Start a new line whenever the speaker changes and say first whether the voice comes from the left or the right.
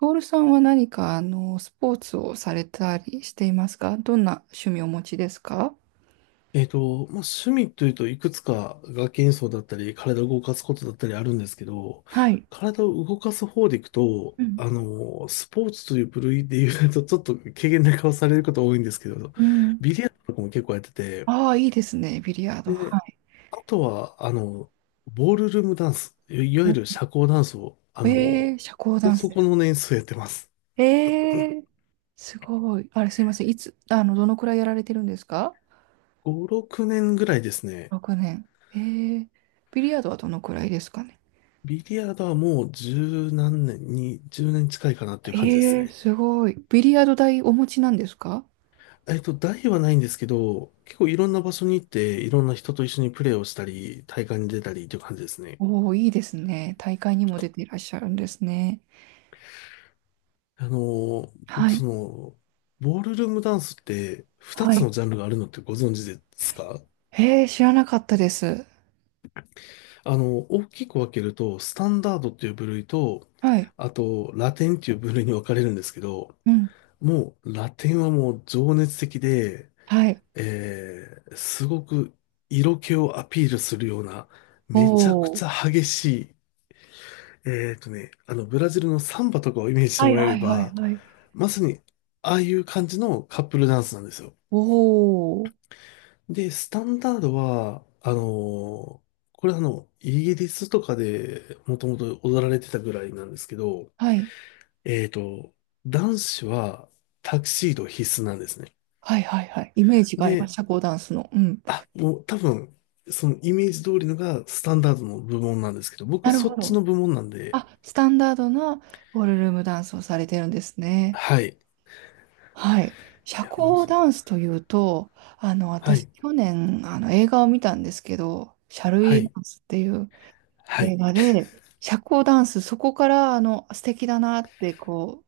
right: トールさんは何か、スポーツをされたりしていますか？どんな趣味をお持ちですか？
left: まあ、趣味というといくつか楽器演奏だったり、体を動かすことだったりあるんですけど、
right: はい。
left: 体を動かす方でいくと、
right: うん、
left: スポーツという部類で言うと、ちょっと軽減な顔されること多いんですけど、
right: うん。
left: ビリヤードとかも結構やってて、
right: ああ、いいですね、ビリヤード。は
left: で、
right: い。
left: あとは、ボールルームダンス、いいわゆ
right: お
left: る社交ダンスを、
right: えー、社交ダンス
left: そ
right: で
left: この年数やってます。
right: す。えー、すごい。あれ、すいません。いつ、どのくらいやられてるんですか？
left: 5、6年ぐらいですね。
right: 6 年。えー、ビリヤードはどのくらいですかね？
left: ビリヤードはもう十何年に、10年近いかなっていう
right: え
left: 感じです
right: ー、
left: ね。
right: すごい。ビリヤード台お持ちなんですか？
left: 大はないんですけど、結構いろんな場所に行って、いろんな人と一緒にプレーをしたり、大会に出たりという感じですね。
right: おおー、いいですね。大会にも出ていらっしゃるんですね。
left: 僕
right: は
left: そ
right: い。
left: の、ボールルームダンスって2
right: は
left: つ
right: い。
left: のジャンルがあるのってご存知ですか？
right: へえ、知らなかったです。
left: 大きく分けると、スタンダードっていう部類と、
right: はい。
left: あと、ラテンっていう部類に分かれるんですけど、
right: うん。
left: もう、ラテンはもう情熱的で、
right: はい。
left: すごく色気をアピールするような、
right: お
left: めちゃくち
right: お。
left: ゃ激しい、ブラジルのサンバとかをイメージして
right: は
left: も
right: い
left: らえ
right: は
left: れ
right: いはい
left: ば、
right: はい。
left: まさに、ああいう感じのカップルダンスなんですよ。
right: おお。
left: で、スタンダードは、これイギリスとかでもともと踊られてたぐらいなんですけど、
right: はい。
left: えーと、男子はタキシード必須なんですね。
right: はいはいはい。イメージがありま
left: で、
right: す。社交ダンスの。うん。
left: あ、もう多分、そのイメージ通りのがスタンダードの部門なんですけど、僕
right: なる
left: そ
right: ほ
left: っち
right: ど。
left: の部門なんで、
right: あ、スタンダードなボールルームダンスをされてるんですね。
left: はい。い
right: はい。社
left: や、もう
right: 交
left: そ
right: ダ
left: う。
right: ンスというと、
left: は
right: 私、
left: い。
right: 去年、映画を見たんですけど、シャルウ
left: は
right: ィーダ
left: い。
right: ンスっていう
left: は
right: 映
left: い。
right: 画で、社交ダンス、そこから、素敵だなって、こ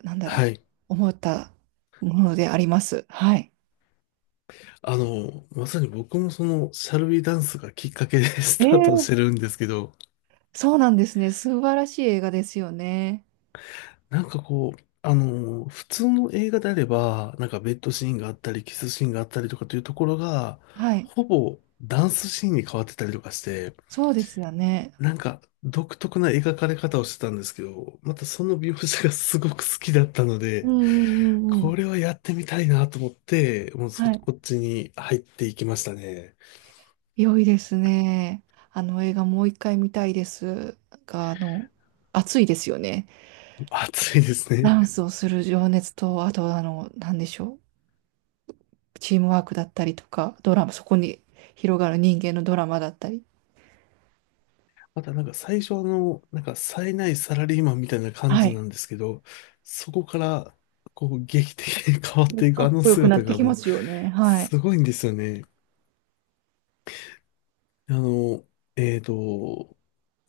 right: う、なんだろ
left: は
right: う、
left: い。
right: 思ったものであります。はい。
left: まさに僕もその、シャルビーダンスがきっかけで ス
right: え
left: タートし
right: え。
left: てるんですけど、
right: そうなんですね。素晴らしい映画ですよね。
left: なんかこう、普通の映画であれば、なんかベッドシーンがあったり、キスシーンがあったりとかというところが、
right: はい。
left: ほぼダンスシーンに変わってたりとかして、
right: そうですよね。
left: なんか独特な描かれ方をしてたんですけど、またその描写がすごく好きだったの
right: う
left: で、
right: んうんうんう
left: こ
right: ん。
left: れはやってみたいなと思って、もう
right: はい。
left: こっちに入っていきましたね。
right: 良いですね。あの映画もう一回見たいですが、熱いですよね。
left: 熱いですね。
right: ダンスをする情熱と、あとなんでしょう。チームワークだったりとか、ドラマ、そこに広がる人間のドラマだったり。
left: またなんか最初の、なんか冴えないサラリーマンみたいな感
right: は
left: じな
right: い。
left: んですけど、そこから、こう、劇的に 変わってい
right: か
left: くあ
right: っ
left: の
right: こよくな
left: 姿
right: って
left: が
right: きま
left: もう、
right: すよね。はい。
left: すごいんですよね。あの、えっと、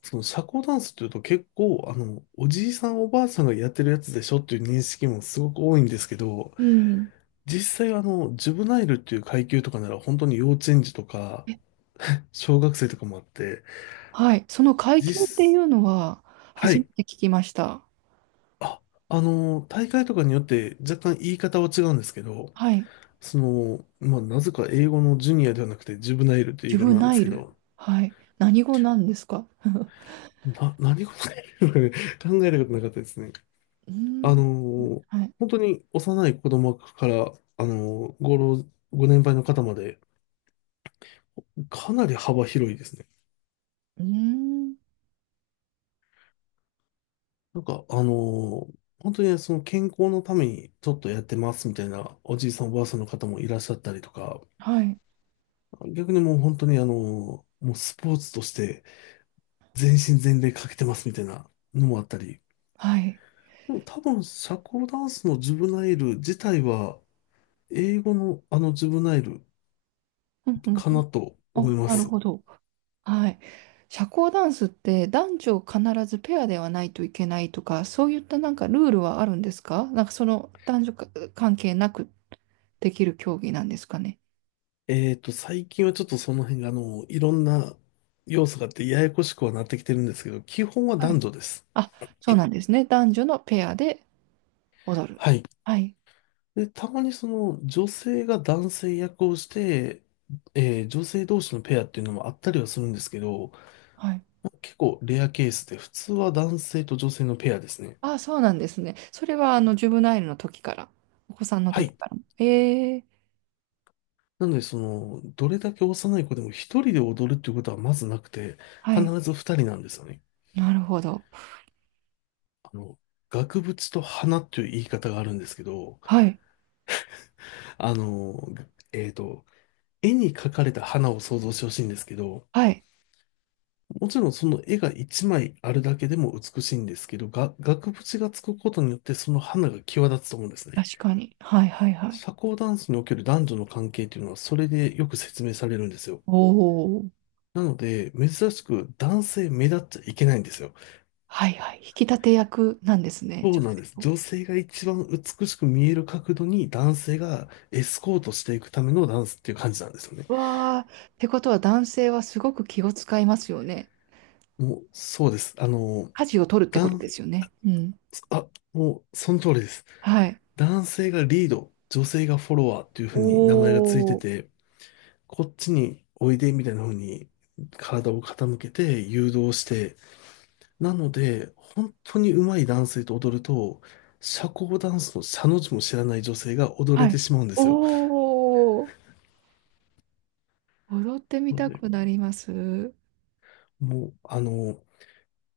left: その社交ダンスっていうと結構、おじいさんおばあさんがやってるやつでしょっていう認識もすごく多いんですけど、
right: うん。え、
left: 実際ジュブナイルっていう階級とかなら本当に幼稚園児とか、小学生とかもあって、
right: はい。その階級ってい
left: 実、
right: うのは、
left: は
right: 初め
left: い。
right: て聞きました。
left: あ、大会とかによって若干言い方は違うんですけど、
right: はい。
left: その、まあ、なぜか英語のジュニアではなくてジュブナイルとい
right: ジ
left: う
right: ュ
left: 言い
right: ブ
left: 方なんで
right: ナ
left: す
right: イ
left: け
right: ル。
left: ど、
right: はい。何語なんですか？
left: 何事かね 考えることなかったですね。
right: うー
left: あ
right: ん。
left: の、
right: はい。
left: 本当に幼い子供から、あの、ご老、ご年配の方まで、かなり幅広いですね。
right: うーん。
left: なんか、本当にその健康のためにちょっとやってますみたいなおじいさんおばあさんの方もいらっしゃったりとか、
right: はい。
left: 逆にもう本当にもうスポーツとして全身全霊かけてますみたいなのもあったり、
right: はい。
left: でも多分社交ダンスのジュブナイル自体は英語のあのジュブナイル
right: うんうん。
left: かなと思
right: あ、
left: いま
right: なる
left: す。
right: ほど。はい。社交ダンスって男女必ずペアではないといけないとか、そういったなんかルールはあるんですか？なんかその男女か関係なくできる競技なんですかね？
left: 最近はちょっとその辺がいろんな要素があってややこしくはなってきてるんですけど、基本は
right: は
left: 男
right: い。
left: 女です。
right: あ、そうなんですね。男女のペアで踊る。
left: はい。
right: はい。
left: で、たまにその女性が男性役をして、女性同士のペアっていうのもあったりはするんですけど、
right: はい。
left: 結構レアケースで、普通は男性と女性のペアですね。
right: ああ、そうなんですね。それは、ジュブナイルの時から、お子さんの
left: は
right: 時
left: い。
right: からも。ええ、
left: なので、その、どれだけ幼い子でも一人で踊るっていうことはまずなくて、
right: は
left: 必
right: い。
left: ず二人なんですよね。
right: なるほど。
left: あの、額縁と花っていう言い方があるんですけど、
right: はい。
left: あの、えっと、絵に描かれた花を想像してほしいんですけど、
right: はい。
left: もちろんその絵が一枚あるだけでも美しいんですけど、が、額縁がつくことによってその花が際立つと思うんですね。
right: 確かに。はい、はい、はい。
left: 社交ダンスにおける男女の関係というのはそれでよく説明されるんですよ。
right: おお。
left: なので、珍しく男性目立っちゃいけないんですよ。
right: はい、はい。引き立て役なんですね、
left: そう
right: 女
left: なん
right: 性
left: です。
right: を。
left: 女性が一番美しく見える角度に男性がエスコートしていくためのダンスっていう感じなんですよね。
right: わあ、ってことは男性はすごく気を使いますよね。
left: もう、そうです。
right: 舵を取るってこと
left: 男、
right: ですよね。うん。
left: あ、もう、その通りです。
right: はい。
left: 男性がリード、女性がフォロワーっていう
right: お
left: 風に名前がついて
right: お。
left: て、こっちにおいでみたいな風に体を傾けて誘導して、なので、本当に上手い男性と踊ると、社交ダンスの社の字も知らない女性が踊れ
right: は
left: て
right: い。
left: しまうんですよ。
right: おお。踊ってみ
left: なの
right: た
left: で、
right: くなります。
left: もう、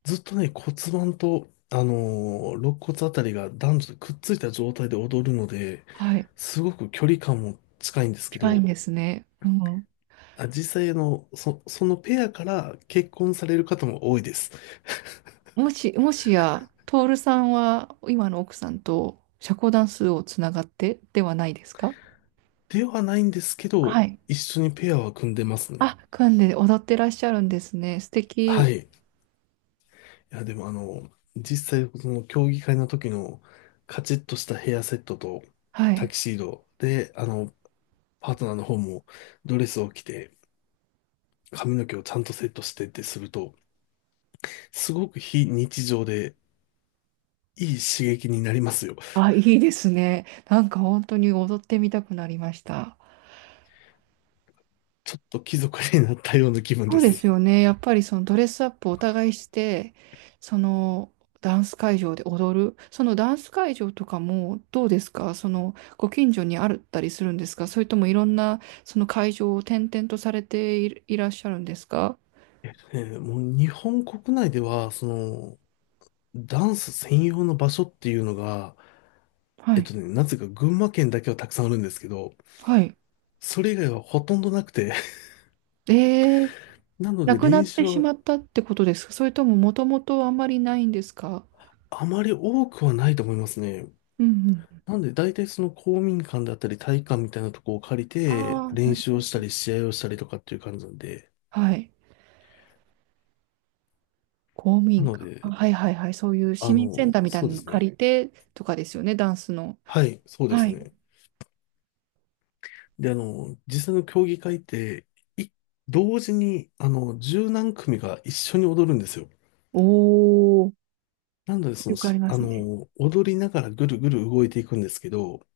left: ずっとね、骨盤と、肋骨あたりが男女とくっついた状態で踊るので、
right: はい。
left: すごく距離感も近いんですけ
right: 近いん
left: ど、
right: ですね。うん。
left: あ、実際そのペアから結婚される方も多いです。
right: もし、もしや、トールさんは今の奥さんと社交ダンスをつながってではないですか？
left: ではないんですけ
right: は
left: ど、
right: い。
left: 一緒にペアは組んでます
right: あ、
left: ね。
right: 組んで踊ってらっしゃるんですね。素
left: は
right: 敵。
left: い。いや、でも実際、その競技会の時のカチッとしたヘアセットと
right: は
left: タ
right: い。
left: キシードで、パートナーの方もドレスを着て、髪の毛をちゃんとセットしてってすると、すごく非日常でいい刺激になりますよ。
right: あ、いいですね。なんか本当に踊ってみたくなりました。
left: ちょっと貴族になったような気分
right: そう
left: で
right: です
left: す。
right: よね。やっぱりそのドレスアップをお互いして、そのダンス会場で踊る。そのダンス会場とかもどうですか？そのご近所にあったりするんですか？それともいろんなその会場を転々とされているいらっしゃるんですか？
left: もう日本国内では、その、ダンス専用の場所っていうのが、
right: はい。
left: なぜか群馬県だけはたくさんあるんですけど、
right: はい。
left: それ以外はほとんどなくて、
right: えー、
left: なの
right: な
left: で
right: くなっ
left: 練習
right: てし
left: は
right: まったってことですか？それとももともとあんまりないんですか？
left: あまり多くはないと思いますね。
right: うんうん。
left: なんで、大体その公民館だったり体育館みたいなとこを借り
right: あ
left: て、
right: あ、な
left: 練
right: る
left: 習
right: ほ
left: をしたり、
right: ど。
left: 試合をしたりとかっていう感じなんで。
right: はい。公務
left: な
right: 員
left: の
right: か。あ
left: で、
right: はいはいはい。そういう市民センターみたい
left: そう
right: な
left: で
right: の
left: すね。
right: 借りてとかですよね、ダンスの。
left: はい、そうで
right: は
left: す
right: い。
left: ね。で、実際の競技会って、い同時に、十何組が一緒に踊るんですよ。
right: おお、
left: なので、その、
right: よくあ
left: し
right: りま
left: あ
right: すね。
left: の、踊りながらぐるぐる動いていくんですけど、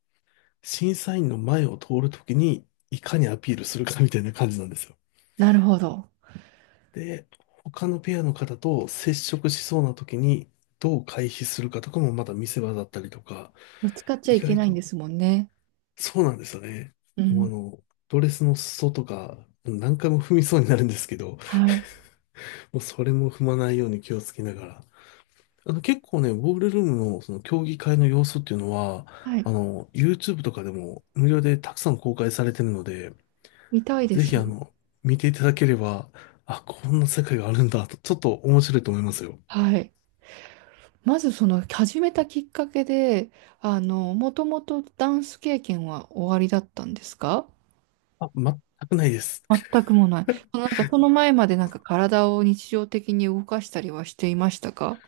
left: 審査員の前を通るときに、いかにアピールするかみたいな感じなんですよ。
right: なるほど。
left: で、他のペアの方と接触しそうな時にどう回避するかとかもまた見せ場だったりとか、
right: ぶつかっちゃ
left: 意
right: いけ
left: 外
right: ないん
left: と、
right: ですもんね。
left: そうなんですよね。
right: う
left: もう
right: ん。
left: ドレスの裾とか、何回も踏みそうになるんですけど、
right: はい。
left: もうそれも踏まないように気をつけながら。結構ね、ボールルームのその競技会の様子っていうのは、
right: はい。
left: YouTube とかでも無料でたくさん公開されてるので、
right: 見たいで
left: ぜひ
right: す。
left: 見ていただければ、あ、こんな世界があるんだと、ちょっと面白いと思いますよ。
right: はい。まずその始めたきっかけで、もともとダンス経験はおありだったんですか？
left: あ、全くないです。
right: 全くもない。そのなんかその前までなんか体を日常的に動かしたりはしていましたか？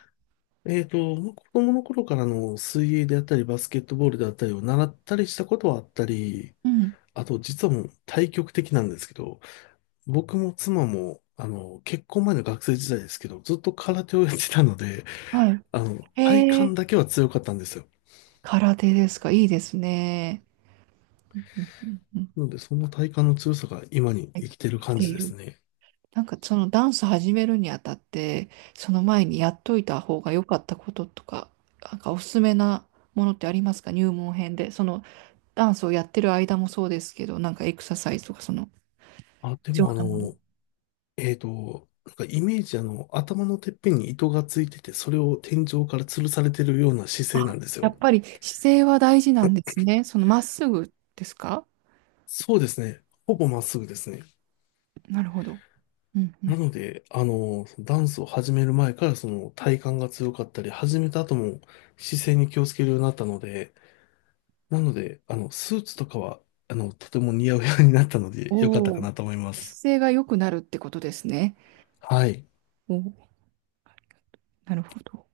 left: まあ子供の頃からの水泳であったり、バスケットボールであったりを習ったりしたことはあったり、
right: うん。
left: あと実はもう対極的なんですけど、僕も妻も、結婚前の学生時代ですけど、ずっと空手をやってたので、
right: はい。
left: 体
right: へ
left: 幹
right: え。
left: だけは強かったんですよ。
right: 空手ですか、いいですね。うんうんうんうん。
left: なので、その体幹の強さが今に
right: はい。
left: 生きてる
right: 生き
left: 感
right: て
left: じ
right: い
left: です
right: る。
left: ね。
right: なんかそのダンス始めるにあたって、その前にやっといた方が良かったこととか、なんかおすすめなものってありますか？入門編で。そのダンスをやってる間もそうですけど、なんかエクササイズとかその
left: あ、で
right: 必要
left: も
right: なもの。
left: なんかイメージ頭のてっぺんに糸がついてて、それを天井から吊るされてるような姿勢
right: あ、
left: なんです
right: や
left: よ。
right: っぱり姿勢は大事なんですね。そのまっすぐですか？
left: そうですね。ほぼまっすぐですね。
right: なるほど。うんう
left: な
right: ん。
left: ので、ダンスを始める前からその体幹が強かったり、始めた後も姿勢に気をつけるようになったので、なので、スーツとかは、とても似合うようになったので、良かった
right: お
left: か
right: お、
left: なと思います。
right: 姿勢が良くなるってことですね。
left: はい。
right: おお、なるほど。